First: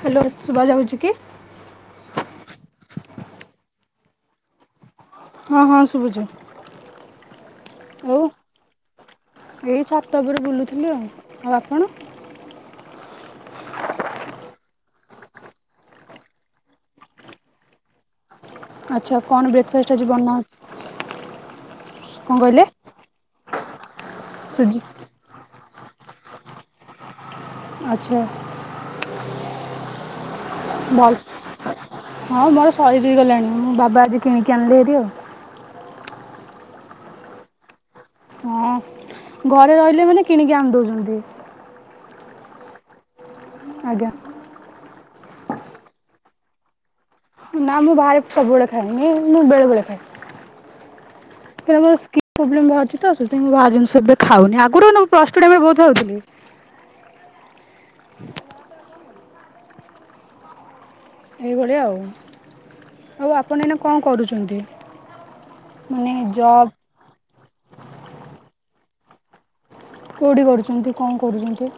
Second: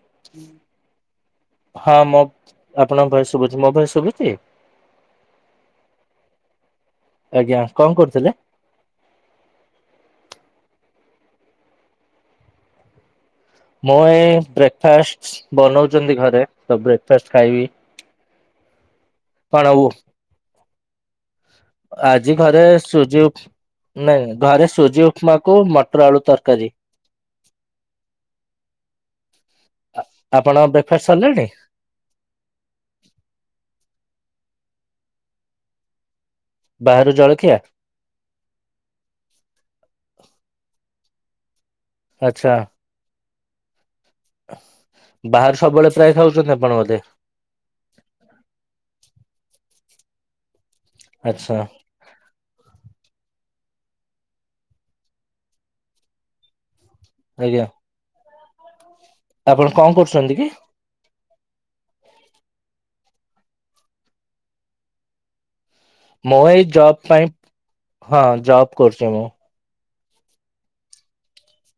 Hello ଶୁବା ଯାଉଛି କି? ହଁ ମୋ ଆପଣଙ୍କ ଭଏସ ଶୁଭୁଛି ମୋ ଭଏସ ଶୁଭୁଛି? ହଁ ହଁ ଶୁଭୁଚି। ଆଜ୍ଞା କଣ କରୁଥିଲେ? ଏଇ ଛାତ ଉପରେ ବୁଲୁଥିଲି ଆଉ ଆଉ ଆପଣ? ମୁଁ ଏଇ ବ୍ରେକଫାଷ୍ଟ୍ ବନଉଚନ୍ତି ଘରେ ତ ବ୍ରେକଫାଷ୍ଟ୍ ଖାଇବି। ଆଚ୍ଛା କଣ ବ୍ରେକଫାଷ୍ଟ୍ ଆଜି ବନା ହଉ ଆଜି ଘରେ କହିଲେ? ସୁଜି ଉପ୍ ନାଇଁ ଘରେ ସୁଜି ଉପମାକୁ ମଟର ଆଳୁ ତରକାରୀ। ଆଚ୍ଛା ଆ ଆପଣ ବ୍ରେକଫା ଭଲ ସରିଲାଣି? ହଁ ମୋର ସରି ବି ଗଲାଣି ମୋ ବାବା ଆଜି କିଣିକି ଆଣିଲେ ସେହି ଆଉ। ବାହାରୁ ଜଳଖିଆ? ହଁ। ଘରେ ରହିଲେ ମାନେ କିଣିକି ଆଣଦୋଉଚନ୍ତି। ଆଚ୍ଛା। ଆଜ୍ଞା। ବାହାରୁ ସବୁବେଳେ ପ୍ରାୟ ଖାଉଛନ୍ତି ଆପଣ ବୋଧେ? ନାଁ ମୁଁ ବାହାରେ ସବୁବେଳେ ଖାଏନି ଏ ମୁଁ ବେଳେ ବେଳେ ଖାଏ। ଆଚ୍ଛା। ତା ମୋ ସ୍କିନ୍ ପ୍ରୋବ୍ଲେମ୍ ବାହାରୁଚି ତ ସେଇଥିପାଇଁ ମୁଁ ବାହାର ଜିନିଷ ଏବେ ଖାଉନି ଆଗରୁ ନୁ ମୁଁ ପ୍ଲସ୍ ଟୁ ଟାଇମ୍ ରେ ବୋହୁତ ଖାଉଥିଲି। ଆୟା। ଆପଣ କଁ କରୁସନ୍ତି କି? ଏଇ ଭଳିଆ ଆଉ। ଆଉ ଆପଣ ଏଇନା କଁ କରୁଚନ୍ତି? ମୁଁ ଏଇ ଜବ୍ ପାଇଁ। ହଁ ଜବ୍ କରୁଚି ମୁଁ। କୋଉଠି କରୁଚନ୍ତି କଁ କରୁଚନ୍ତି?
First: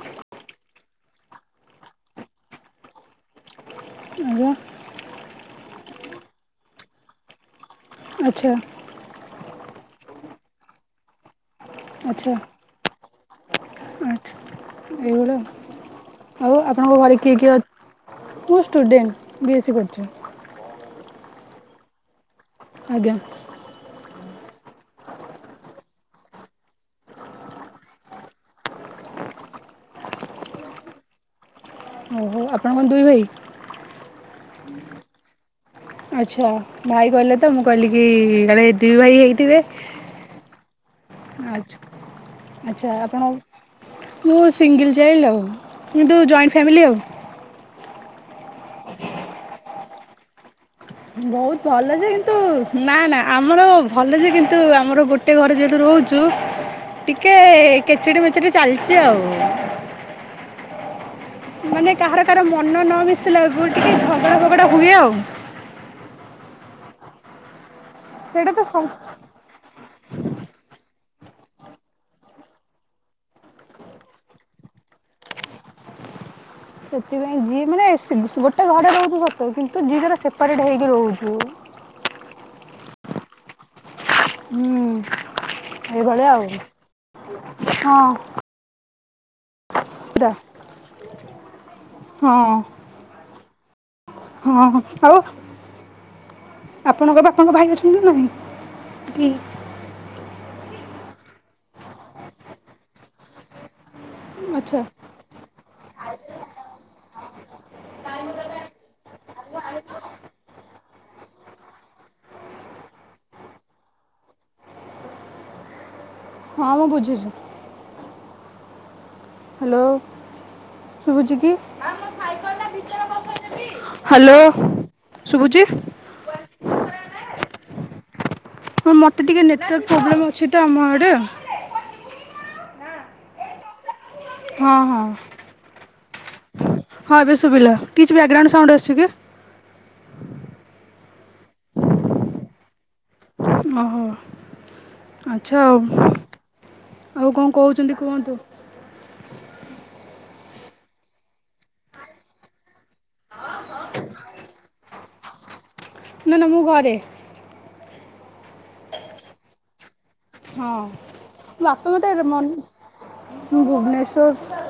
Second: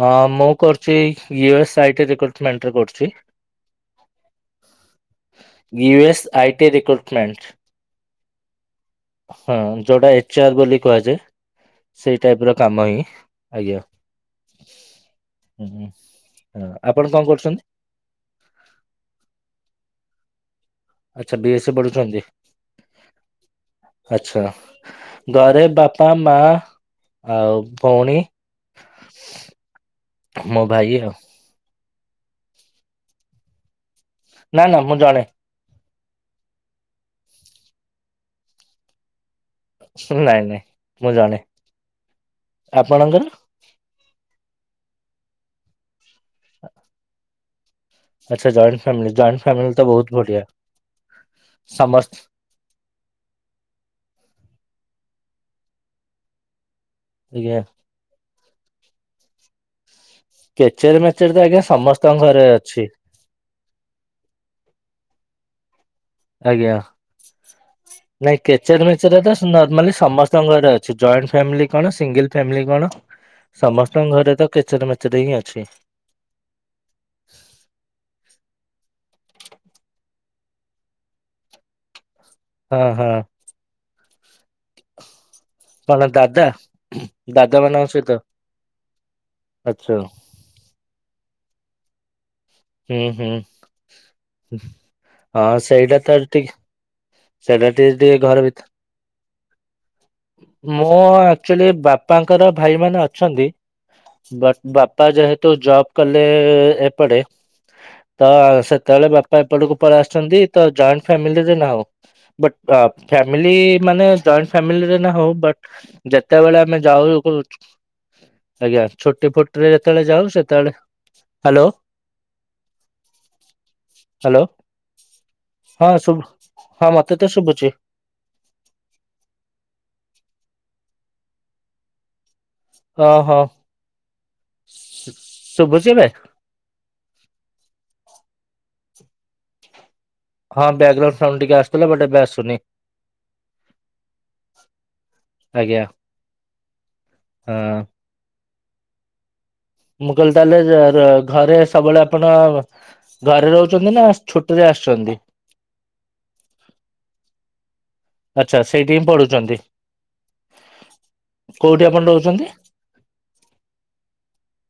ହଁ, ମୁଁ କରୁଚି U S I T recruitment ରେ କରୁଚି। ଆଜ୍ଞା। U S I T recruitment. ଆଚ୍ଛା। ହଁ, ଯୋଉଟା ଏଚ୍ ଆର୍ ବୋଲି କୁହାଯାଏ। ସେଇ ଆଚ୍ଛା ଟାଇପ୍ ର କାମ ଇ ଆଜ୍ଞା ଆଚ୍ଛା ଏଇଭଳିଆ ଉଁ ହଁ, ଆଉ ଆପଣଙ୍କ ଆପଣ ଘରେ କଁ କିଏ କିଏ ଅ କରୁଚନ୍ତି? ମୁଁ ଷ୍ଟୁଡଣ୍ଟ୍ ବି ଏ ସି କରୁଚି। ଆଚ୍ଛା ବି ଏ ସି ପଢ଼ୁଛନ୍ତି। ଆଜ୍ଞା। ଆଚ୍ଛା। ଗରେ ବାପା ମା ଆଉ ଭଉଣୀ ମୋ ଭାଇ ଆଉ। ଓହୋ ଆପଣ କଁ ଦୁଇ ଭାଇ? ନାଁ, ନାଁ ମୁଁ ଜଣେ। ଆଚ୍ଛା ଭାଇ କହିଲେ ତ ମୁଁ କହିଲି କି କାଳେ ଦୁଇ ଭାଇ ହେଇଥିବେ। ହୁଁ ନାଇଁ ନାଇଁ ମୁଁ ଜଣେ ଆଚ୍ଛା ଆଚ୍ଛା ଆପଣ ଆପଣଙ୍କର? ମୁଁ ସିଙ୍ଗଲ୍ ଚାଇଲଡ୍ ଆଉ କିୁନ୍ତୁ ଜଏଣ୍ଟ୍ ଫ୍ୟାମିଲି ଆଉ। ଆଚ୍ଛା ଜଏଣ୍ଟ୍ ଫ୍ୟାମିଲି ଜଏଣ୍ଟ ଫ୍ୟାମିଲି ତ ବୋହୁତ ବଢ଼ିଆ। ବୋହୁତ ଭଲ ଯେ କିନ୍ତୁ ନାଁ, ନାଁ ଆମର ଭଲ ଯେ କିନ୍ତୁ ଆମର ଗୋଟେ ଘରେ ଯେହେତୁ ରହୁଚୁ ଟିକେ ଆଜ୍ଞା କେଚେଡ଼େ ମେଚେରେ ଚାଲିଚି ଆଉ। କେଚେରେ ମେଚେରେ ତ ଆଜ୍ଞା ସମସ୍ତଙ୍କ ଘରେ ଅଛି। ସେ ଲାଗୁ ଟିକେ ଝଗଡ଼ା ଫଗଡ଼ା ହୁଏ ଆଉ। ଆଜ୍ଞା [unintelligible] ନାଇଁ ସେଇଟା ତ କେଚେର୍ ସବ ମେଚେର୍ ତ ନର୍ମାଲି ସମସ୍ତଙ୍କ ଘରେ ଅଛି, ଜଏଣ୍ଟ୍ ଫାମିଲି କଣ ସିଙ୍ଗିଲ୍ ଫ୍ୟାମିଲି କଣ ସମସ୍ତଙ୍କ ଘରେ ତ କେଚେରେ ମେଚେରେ ହିଁ ଅଛି। ସେଥିପାଇଁ ଯି ମାନେ ସେ ଗୋଟେ ଘରେ ରହୁଚୁ ସତ କିନ୍ତୁ ଯିଏ ଯାର ସେପାରେଟ୍ ହେଇକି ରହୁଚୁ। ହଁ ହଁ। ହୁଁ। ଏଇ କଣ ଭଳିଆ ଆଉ ଦାଦା ଦାଦା ମାନଙ୍କ ସହିତ ହଁ। ଆଚ୍ଛା ଦ ହଁ। ହୁଁ ହୁଁ। ହଁ ଆଉ ହଁ ସେଇଟା ତ ଠିକ ଆପଣଙ୍କ ବାପାଙ୍କ ଭାଇ ସେଇଟା ଅଛନ୍ତି ଟିକେ ନା ଟିକେ ନାହିଁ? ଘର ଭିତ ଦି ମୁଁ ଆକଚୋଲି ବାପାଙ୍କର ଭାଇମାନେ ଅଛନ୍ତି ବଟ୍ ବା ଆଚ୍ଛା ବାପା ଯେହେତୁ ଜବ୍ କଲେ ଏପଟେ। ତ ସେତେବେଳେ ବାପା ଏପଟକୁ ପଳିଆସଚନ୍ତି ତ ଜଏଣ୍ଟ ଫ୍ୟାମିଲିରେ ନାହୁଁ। ବୁଟ୍ ଅ ଫ୍ୟାମିଲି ମାନେ ଜଏଣ୍ଟ ଫ୍ୟାମିଲିରେ ହୋଉ ବଟ୍ ଯେତେବେଳେ ହଁ ଆମେ ମୁଁ ଯାଉ ବୁଝୁଛି କୋଉ ଆଜ୍ଞା ଛୁଟି ଫୁ ଟିରେ ଯେତେବେଳେ ଯାଉ ସେତ ଶୁଭୁଚି କି? ହାଲୋ ହ୍ୟାଲୋ ଶୁଭୁଚି? ହଁ ଶୁଭୁ ହଁ ମତେ ତ ଶୁଭୁଚି। ହଁ ମତେ ଟିକେ ନେଟୱାର୍କ ପ୍ରୋବ୍ଲେମ୍ ଅଛି ତ ଆମ ଆଡେ। ଅହ। ହଁ ହଁ। ଶୁଭୁଚି ଏବେ? ହଁ ଏବେ ସୁଭିଲା କିଛି ବ୍ୟାଗ୍ରାଉଣ୍ଡ୍ ସାଉଣ୍ଡ୍ ଆସୁଚି କି? ହଁ ବ୍ୟାଗ୍ରାଉଣ୍ଡ ସାଉଣ୍ଡ ଟିକେ ଆସୁଥୁଲା ବଟ ଏବେ ଆସୁନି। ଓହୋ। ଆଚ୍ଛା ଆଉ ଆଜ୍ଞା ଆଉ କଣ ହଁ। କୋହୁଚନ୍ତି କୁହନ୍ତୁ। ମୁଁ କହିଲି ତାହେଲେ ର-ର-ଘରେ ସବୁବେଳେ ଆପଣ ଘରେ ରହୁଚନ୍ତି ନା ଛୁଟିରେ ଆସଚନ୍ତି? ନା ନା ମୁଁ ଘରେ। ଆଚ୍ଛା ସେଇଠି ହିଁ ପଢୁଚନ୍ତି। ହଁ ବାପା ଆପଣ ମତେ ଏରା ରହୁଛନ୍ତି? ମନ୍ ମୁଁ ଭୁବନେଶ୍ୱର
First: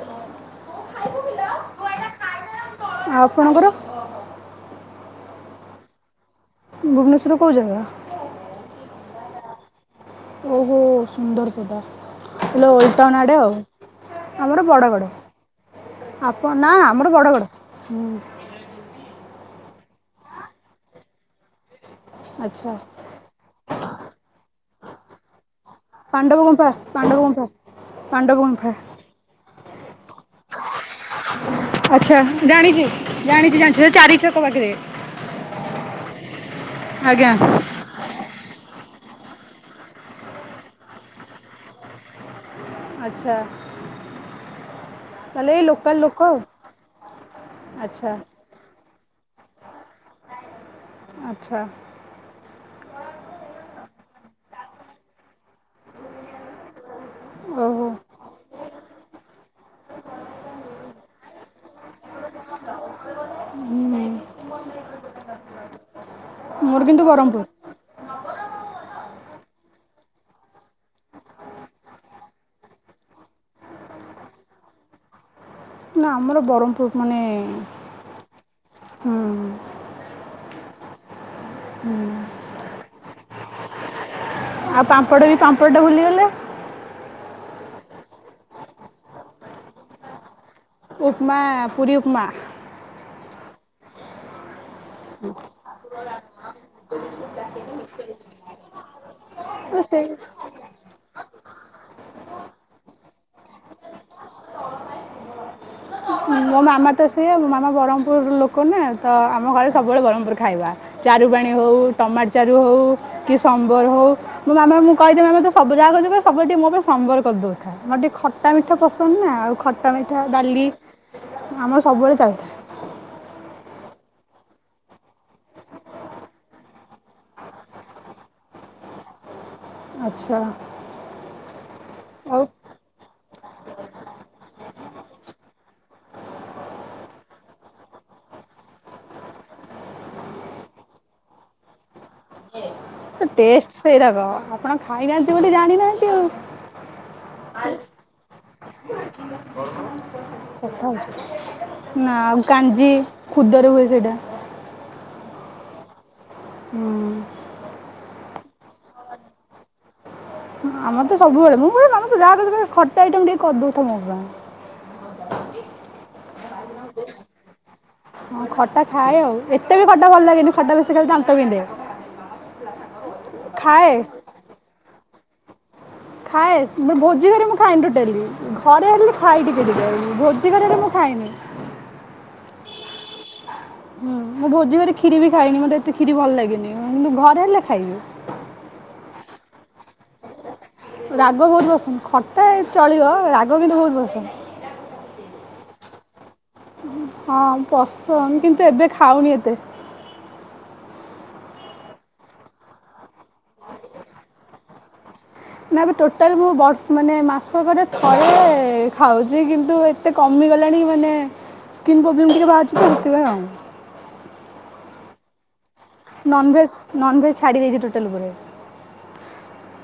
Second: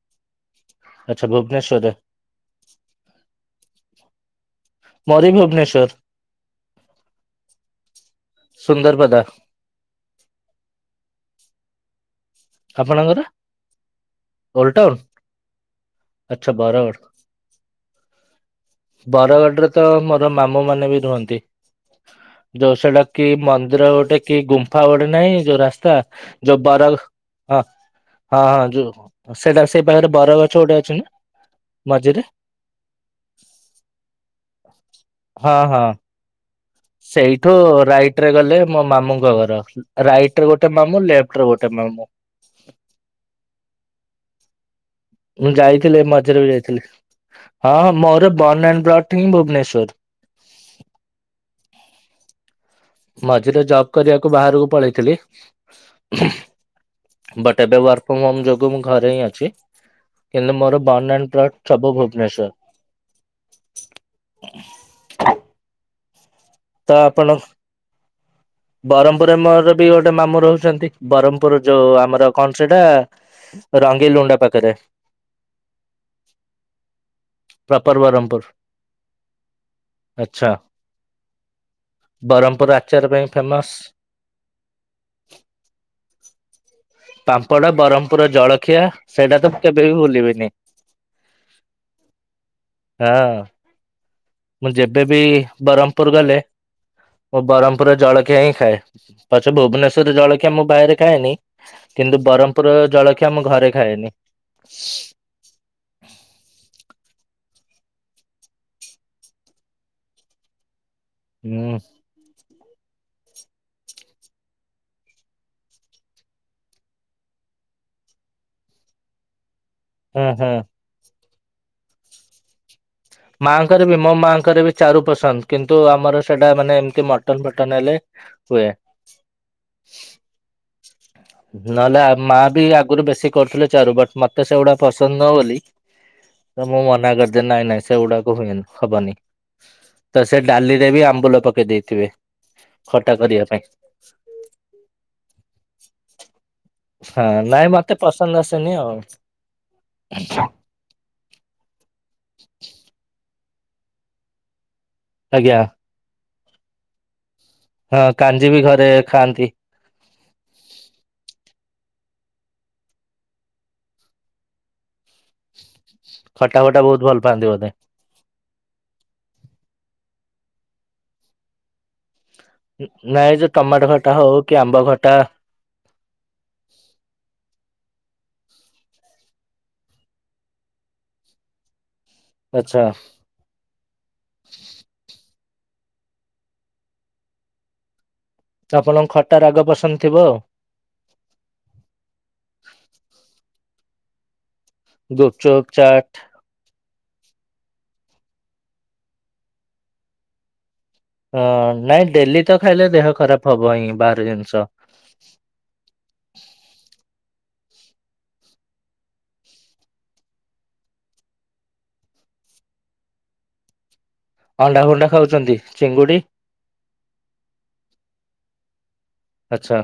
ଆଚ୍ଛା ଭୁବନେଶ୍ୱରରେ। ଆଉ ଆପଣଙ୍କର? ମୋର ବି ଭୁବନେଶ୍ୱର। ଭୁବନେଶ୍ୱରର କୋଉ ଜାଗା? ସୁନ୍ଦରପଦା। ଓହୋ ସୁନ୍ଦରପଦା। ହେଲା ଓଲଡ୍ ଟାଉନ୍ ଆପଣଙ୍କର ଆଡେ ଆଉ ଆମର ଓଲଟାଉନ ବଡଗଡ। ଆଚ୍ଛା ଆପଣ୍ ନା ବରଗଡ଼। ଆମର ବଡଗଡ। ବରଗଡରେ ତ ମୋର ମାମୁଁମାନେ ବି ରୁହନ୍ତି ଆଚ୍ଛା ଯୋଉ ସେଟା କି ମନ୍ଦିର ଗୋଟେ କି ଗୁମ୍ଫା ଗୋଟେ ନାହିଁ ଯୋଉ ରାସ୍ତା ପାଣ୍ଡବ ଯୋଉ ଗୁମ୍ଫା ବର ପାଣ୍ଡବ ଗୁମ୍ଫା ପାଣ୍ଡବ ହଁ ହଁ ଗୁମ୍ଫା ଯୋଉ ସେଟା ସେଇ ପାଖରେ ବରଗଛ ଗୋଟେ ଅଛି ନା? ମଝିରେ। ଆଚ୍ଛା ଜାଣିଚି ଜାଣିଚି ଜାଣିଚି ସେ ଚାରିଛକ ପାଖରେ। ହଁ ହଁ ଆଜ୍ଞା ସେଇଠୁ ରାଇ ଟରେ ଗଲେ ମୋ ମାମୁଙ୍କ ଘର ରାଇଟରେ ଗୋଟେ ମାମୁଁ ଲେଫ୍ଟରେ ଗୋଟେ ମାମୁଁ। ଆଚ୍ଛା। ମୁଁ ତାହେଲେ ଏଇ ଯାଇଥିଲି ଲୋକାଲ୍ ଲୋକ ଆଉ ମଝିରେ ବି ଯାଇଥିଲି ହଁ ହଁ ଆଚ୍ଛା ମୋର ବର୍ନ ଆଣ୍ଡ ବ୍ରଟ ହିଁ ଭୁବନେଶ୍ୱର। ଆଚ୍ଛା। ମଝିରେ ଜବ କରିବାକୁ ବାହାରକୁ ପଳେଇଥିଲି। ବଟ ଏବେ ଓହୋ ୱାର୍କ ଫ୍ରମ୍ ହୋମ ଯୋ ଗୁ ମୁଁ ଘରେ ହିଁ ଅଛି କିନ୍ତୁ ମୋର ବର୍ନ ଆଣ୍ଡ ବ୍ରଟ ସବୁ ଭୁବନେଶ୍ଵର। ଉଁ। ମୋର ତ କିନ୍ତୁ ଆପଣ ବ୍ରହ୍ମପୁର ବରହମପୁରରେ ମୋର ବି ଗୋଟେ ମାମୁଁ ରହୁଚନ୍ତି ବରହମପୁର ଯୋଉ ଆମର କଣ ସେଟା ରଙ୍ଗେ ଲୁଣ୍ଡା ପାଖରେ। ନା ଆମର ବ୍ରହ୍ମପୁର ମାନେ ପ୍ରପର ବ୍ରହ୍ମପୁର ହୁଁ। ଆଚ୍ଛା। ହୁଁ। ବ୍ରହ୍ମପୁର ଆଚାର ପାଇଁ ଫେମସ। ଆଉ ପାମ୍ପଡ଼ ବି ପାମ୍ପଡ଼ଟା ଭୁଲିଗଲେ। ପାମ୍ପଡା ବ୍ରହ୍ମପୁର ର ଜଳଖିଆ ସେଇଟା ତ ମୁଁ କେବେ ବି ଭୁଲିବିନି। ଉପମା ପୁରୀ ଉପମା। ଆ ମୁଁ ଯେବେ ବି ବରହ୍ମ ପୁର ଗଲେ ମୁଁ ବ୍ରହ୍ମପୁରରେ ଜଳକିଆ ହିଁ ଖାଏ। ପଛେ ସେ ଭୁବନେଶ୍ୱରରେ ଜଳଖିଆ ମୁଁ ବାଏରେ ଖାଏନି କିନ୍ତୁ ବ୍ରହ୍ମପୁର ର ଜଳଖିଆ ଆମ ଘରେ ଖାଏନି। ମୋ ମାମା ତ ସିଏ ମୋ ମାମା ବ୍ରହ୍ମପୁର ଲୋକ ନା ତ ଆମ ଘରେ ସବୁବେଳେ ବ୍ରହ୍ମପୁର ଖାଇବା। ଚାରୁ ପାଣି ହଉ ହୁଁ ଟମାଟ ଚାରୁ ହଉ। କି ସମ୍ବର ହଉ ମୋ ମାମା ମୁଁ କହିଦେବି ମାମା ତୁ ସବୁ ଯାକ କରୁଚୁ ସବୁବେଳେ ଟିକେ ମୋ ପାଇଁ ସମ୍ବର କରିଦଉଥାଏ। ମୋର ଟିକେ ଖଟା ମିଠା ପସନ୍ଦ ନା ଆଉ ଖଟା ମିଠା ହଁ ହଁ। ଡାଲି ଆମର ସବୁବେଳେ ଚାଲିଥାଏ। ମାଆଙ୍କର ବି ମୋ ମାଙ୍କର ବି ଚାରୁ ପସନ୍ଦ କିନ୍ତୁ ଆମର ସେଟା ମାନେ ଏମତି ମଟନ ଫଟନ ହେଲେ ହୁଏ। ଆଚ୍ଛା। ନହେଲେ ମା ଆଉ ବି ଆଗରୁ ବେଶୀ କରୁଥିଲେ ଚାରୁ ବଟ ମତେ ସେଗୁଡା ପସନ୍ଦ ନୁହ ବୋଲି ତ ମୁଁ ମନା କରିଦିଏ ନାଇଁ ନାଇଁ ସେଗୁଡାକ ହୁଏନି ହବନି ତ ସେ ଡାଲିରେ ବି ଆମ୍ବୁଲ ପକେଇ ଦେଇଥିବେ। ଖଟା କରିବା ପାଇଁ ଟେଷ୍ଟ ସେଇରାକ ଆପଣ ଖାଇନାହାନ୍ତି ବୋଲି ଜାଣିନାହାନ୍ତି ଆଉ। ହଁ ନାଇଁ ମତେ ପସନ୍ଦ ଆସେନି ଆଉ। [inaudible] ନା ଆଉ କାଞ୍ଜି ଖୁଦରେ ହୁଏ ସେଇଟା। ଆଜ୍ଞା। ହଁ। ହଁ କାଞ୍ଜି ବି ଘରେ ଖାଆନ୍ତି। ଆମର ତ ସବୁବେଳେ ମୁଁ ମୋ ମାମା କୁ ଯାହା କରୁଛୁ କରେ ଖଟା ଆଇଟମ ଟିକେ କରିଦଉଥା ମୋ ପାଇଁ। ଖଟା ଫଟା ବହୁତ ଭଲ ପାଆନ୍ତି ବୋଧେ? ହଁ ଖଟା ଖାଏ ଆଉ ଏତେ ବି ଖଟା ଭଲ ଲାଗେନି ଖଟା ବେଶୀ ଖାଇଲେ ଦାନ୍ତ ବିନ୍ଧେ। ନାଇଁ ଯେ ଟମାଟୋ ଖାଏ। ଖଟା ହଉ କି ଆମ୍ବ ଖଟା ଖାଏ ମୁଁ ଭୋଜି ଘରେ ମୁଁ ଖାଏନି ଟୋଟାଲି ଘରେ ହେଲେ ଖାଇ ଟିକେ ଟିକେ ମୁଁ ଭୋଜି ଘରେ ହେଲେ ମୁଁ ଖାଏନି ଆଚ୍ଛା। ହୁଁ ମୁଁ ଭୋଜି ଘରେ କ୍ଷୀରି ବି ଖାଇନି ମତେ ଏତେ କ୍ଷୀରି ଭଲ ଲାଗେନି କିନ୍ତୁ ଘରେ ହେଲେ ଖାଇବି। ତ ଆପଣଙ୍କୁ ଖଟା ରାଗ ପସନ୍ଦ ଥିବ ଆଉ। ରାଗ ବହୁତ ପସନ୍ଦ ଖଟା ଚଳିବ ରାଗ କିନ୍ତୁ ବହୁତ ପସନ୍ଦ। ଗୁପଚୁପ୍ ଚାଟ୍ ହଁ ପସନ୍ଦ କିନ୍ତୁ ଏବେ ଖାଉନି ଏତେ। ହଁ ନାଇଁ ଡେଲି ତ ଖାଇଲେ ଦେହ ଖରାପ ହବ ହିଁ ବାହାର ଜିନିଷ। ନା ମୁଁ ଟୋଟାଲ ମୁଁ ବର୍ଷ ମାନେ ମାସକରେ ଥରେ ଖାଉଛି କିନ୍ତୁ ଏତେ କମିଗଲାଣି ମାନେ ସ୍କିନ୍ ପ୍ରୋବ୍ଲେମ୍ ଟିକେ ବାହାରୁଛି ତ ହେଥିପାଇଁ ଆଉ। ଅଣ୍ଡା ଫଣ୍ଡା ଖାଉଛନ୍ତି? ଚିଙ୍ଗୁଡି ନନଭେଜ୍ ନନଭେଜ୍ ଛାଡ଼ି ଦେଇଛି ଟୋଟାଲି ଉପରେ। ଆଛା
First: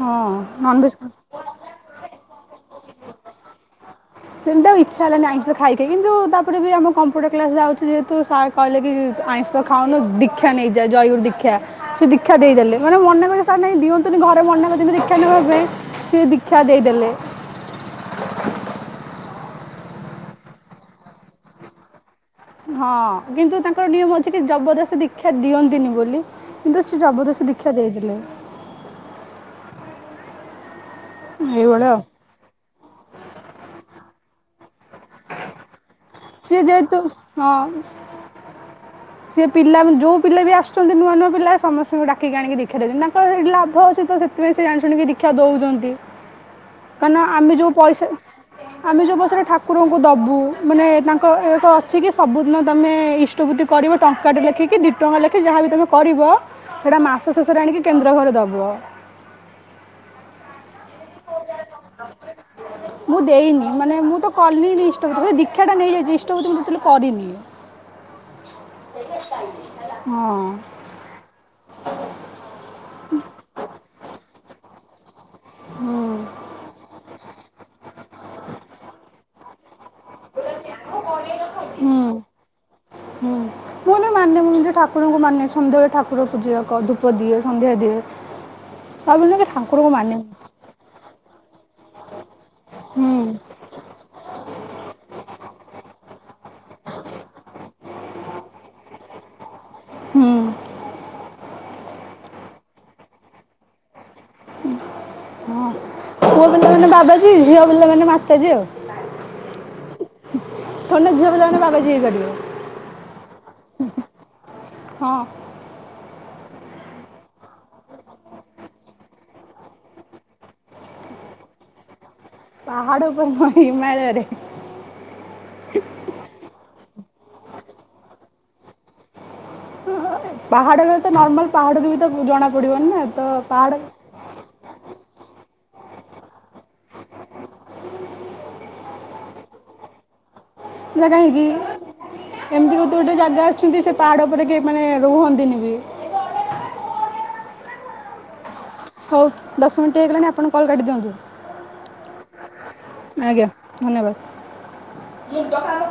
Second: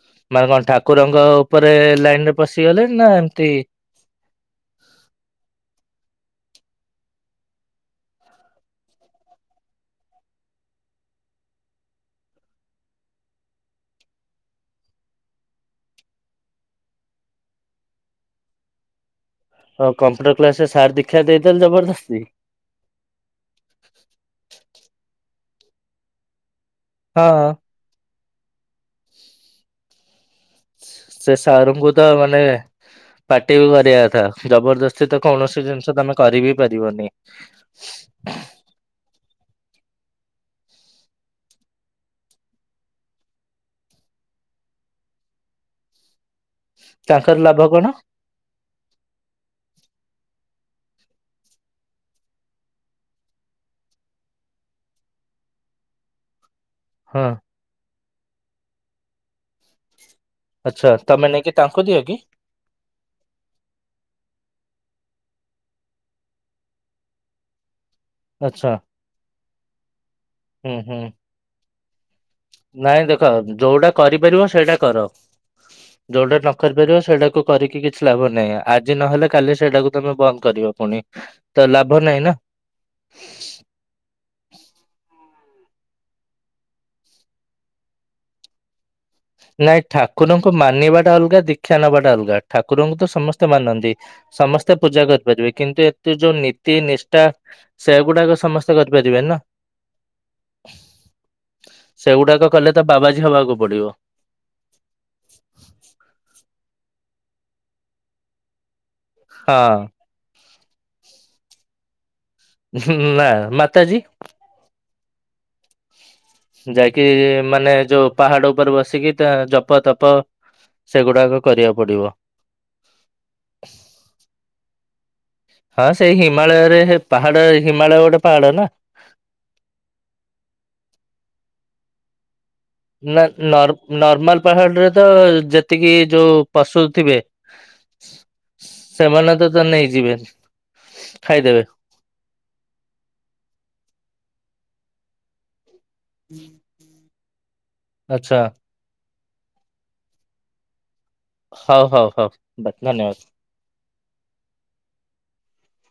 ହଁ ନା କଣ ନନଭେଜ୍ ଠାକୁରଙ୍କ ଉପରେ ଲାଇନ ରେ ପଶିଗଲେ ନା ଏମତି ସେମିତି ଆଉ ଇଚ୍ଛା ହେଲାନି ଆଇଁଷ ଖାଇ ଖାଇ କିନ୍ତୁ ତାପରେ ବି ଆମ କମ୍ପ୍ୟୁଟର କ୍ଲାସ୍ ଯାଉଥିଲି ଯେହେତୁ ସାର୍ କହିଲେ କି ଆଇଁଷ ତ ଖାଉନୁ ଦୀକ୍ଷା ନେଇଯା ଜୟଗୁରୁ ଦୀକ୍ଷା। ସେ ଦୀକ୍ଷା ଦେଇଦେଲେ ମାନେ ମନା କରୁଛି ସାର୍ ନାହିଁ ଦିଅନ୍ତୁନି ଘରେ ମନା କରିଛନ୍ତି ଦୀକ୍ଷା ନେବା ପାଇଁ, ସେ ଦୀକ୍ଷା ଦେଇ ଦେଲେ। ହଁ କମ୍ପ୍ୟୁଟର କ୍ଲାସ ରେ ସାର୍ ଦୀକ୍ଷା ଦେଇଦେଲେ ଜବରଦସ୍ତି। ଉଁ ହଁ କିନ୍ତୁ ତାଙ୍କର ନିୟମ ଅଛି କି ଜବରଦସ୍ତୀ ଦୀକ୍ଷା ଦିଅନ୍ତିନି ବୋଲି। କିନ୍ତୁ ସେ ହଁ ଜବରଦସ୍ତୀ ଦୀକ୍ଷା ଦେଇଦେଲେ। ସେ ଏଇଭଳିଆ ସାରୁଙ୍କୁ ଆଉ ତ ମାନେ। ପାଟି ବି କରିବା କଥା ଜବରଦସ୍ତି ତ କୌଣସି ଜିନିଷ ତମେ। କରିବିି ସିଏ ଯେହେତୁ ପାରିବନି। ହଁ ସିଏ ପିଲା ଯଉ ପିଲା ବି ଆସୁଛନ୍ତି ନୂଆ ନୂଆ ପିଲା ସମସ୍ତଙ୍କୁ ଡାକିକି ଆଣିକି ଦୀକ୍ଷା ଦେଉଛନ୍ତି ତାଙ୍କର ସେଇଠି ଲାଭ ଅଛି ତ ସେ ସେଥିପାଇଁ ସେ ଜାଣିଶୁଣିକି ଦୀକ୍ଷା ଦଉଛନ୍ତି। [inaudible] କାହିଁକି ନା ତାଙ୍କର ଆମେ ଲାଭ ଯୋଉ କଣ ପଇସା ଆମେ ଯୋଉ ପଇସାରେ ଠାକୁରଙ୍କୁ ଦବୁ ମାନେ। ତାଙ୍କ ଏକ ଅଛି କି ସବୁଦିନ ତମେ ଇଷ୍ଟବୁତି କରିବ ଟଙ୍କାଟେ ଲେଖେକି ଦୁଇ ଟଙ୍କା ଲେଖେ ଯାହାବି ତମେ କରିବ। ସେଇଟା ହଁ ମାସ ଶେଷରେ ଆଣିକି କେନ୍ଦ୍ର ଘରେ ଦବ। ଆଚ୍ଛା ତମେ ନେଇକି ତାଙ୍କୁ ଦିଅ କି? ମୁଁ ଦେଇନି ମାନେ ମୁଁ ତ କଲିନି ଇଷ୍ଟବୁତି [unintelligible] ଦୀକ୍ଷା ଟା ନେଇଯାଇଛି ଇଷ୍ଟବୁତି ମୁଁ ଟୋଟାଲି କରିନି। ଆଚ୍ଛା ହଁ। ହୁଁ ହୁଁ। ନାଇଁ ଦେଖ ଯୋଉଟା କରିପାରିବ ସେଇଟା କର। ହୁଁ ଯୋଉଟା ନ କରିପାରିବ ସେଇଟାକୁ କରିକି କିଛି ଲାଭ ନାହିଁ ଆଜି ନହେଲେ କାଲି ସେଇଟାକୁ ତମେ ବନ୍ଦ କରିବ ପୁଣି ତ ହୁଁ ଲାଭ ନାହିଁ ନା। ହୁଁ। ମୁଁ [unintelligible] ମାନେ ମୁଁ ନିଜେ ଠାକୁରଙ୍କୁ ମାନେ ସନ୍ଧ୍ୟାବେଳେ ଠାକୁର ପୂଜା କ ଧୂପ ଦିଏ ସନ୍ଧ୍ୟା ଦିଏ। ଭାବିଲି କି ନାଇଁ ମାନେ ଠାକୁରଙ୍କୁ ମାନିବା ଟା ଅଲଗା ଦୀକ୍ଷା ନବାଟା ଅଲଗା। ଠାକୁରଙ୍କୁ ତ ହୁଁ ସମସ୍ତେ ମାନନ୍ତି ସମ ତ ପୂଜା କରିପାରିବେ କିନ୍ତୁ ଏତେ ଯୋଉ ନୀତି ନିଷ୍ଠା ସେଗୁଡାକ ସମସ୍ତେ କରିପାରିବେ ନା। ହୁଁ ସେଗୁଡାକ କଲେ ତ ବାବାଜୀ ହବାକୁ ପଡିବ। ହଁ ପୁଅ ପିଲାମାନେ ବାବାଜୀ ଝିଅ ପିଲାମାନେ ମାତାଜୀ ଆଉ। ହଁ। ଥୋଡି ନା ଝିଅ ପିଲା ମାନେ ବାବାଜୀ ହେଇ ପାରିବେ। ହୁଁ ନା ମାତାଜୀ। ହଁ। ହୁଁ ଯାଇକି ମାନେ ଯୋଉ ପାହାଡ ଉପରେ ବସିକି ତା ଜପ ତପ। ସେଗୁଡାକ କରିବାକୁ ପଡିବ। ପାହାଡ ଉପରେ ନୁହଁ ହିମାଳୟରେ। ହଁ ସେଇ ହିମାଳୟରେ ହେ ପାହାଡ ହିମାଳୟ ଗୋଟେ ପାହାଡ ନା। ଉଁ ହଁ ହଁ ଏ ପାହାଡରେ ତ ନର୍ମାଲ ପାହାଡକୁ ବି ତ ଜଣା ପଡ଼ିବନି ନା ତ ନର୍ ପାହାଡ଼ ନର୍ମାଲ ପାହାଡରେ ତ ଯେତିକି ଯୋଉ ପଶୁ ଥିବେ। ସେମାନେ ତତେ ନେଇଯିବେ। ନା କାହିଁକି। ଖାଇଦେବେ ଏମିତି ଗୋଟେ ଗୋଟେ ଜାଗା ଅଛି ବି ସେ ପାହାଡ ଉପରେ କେହି ମାନେ ରୁହନ୍ତିନି ବି। [inaudible] ଆଚ୍ଛା। ହଉ ଦଶ ମିନିଟ୍ ହେଇଗଲାଣି ଆପଣ କଲ୍ କାଟିଦିଅନ୍ତୁ। ହଉ ହଉ ହଉ ବାକି ଧନ୍ୟବାଦ। ଆଜ୍ଞା ଧନ୍ୟବାଦ।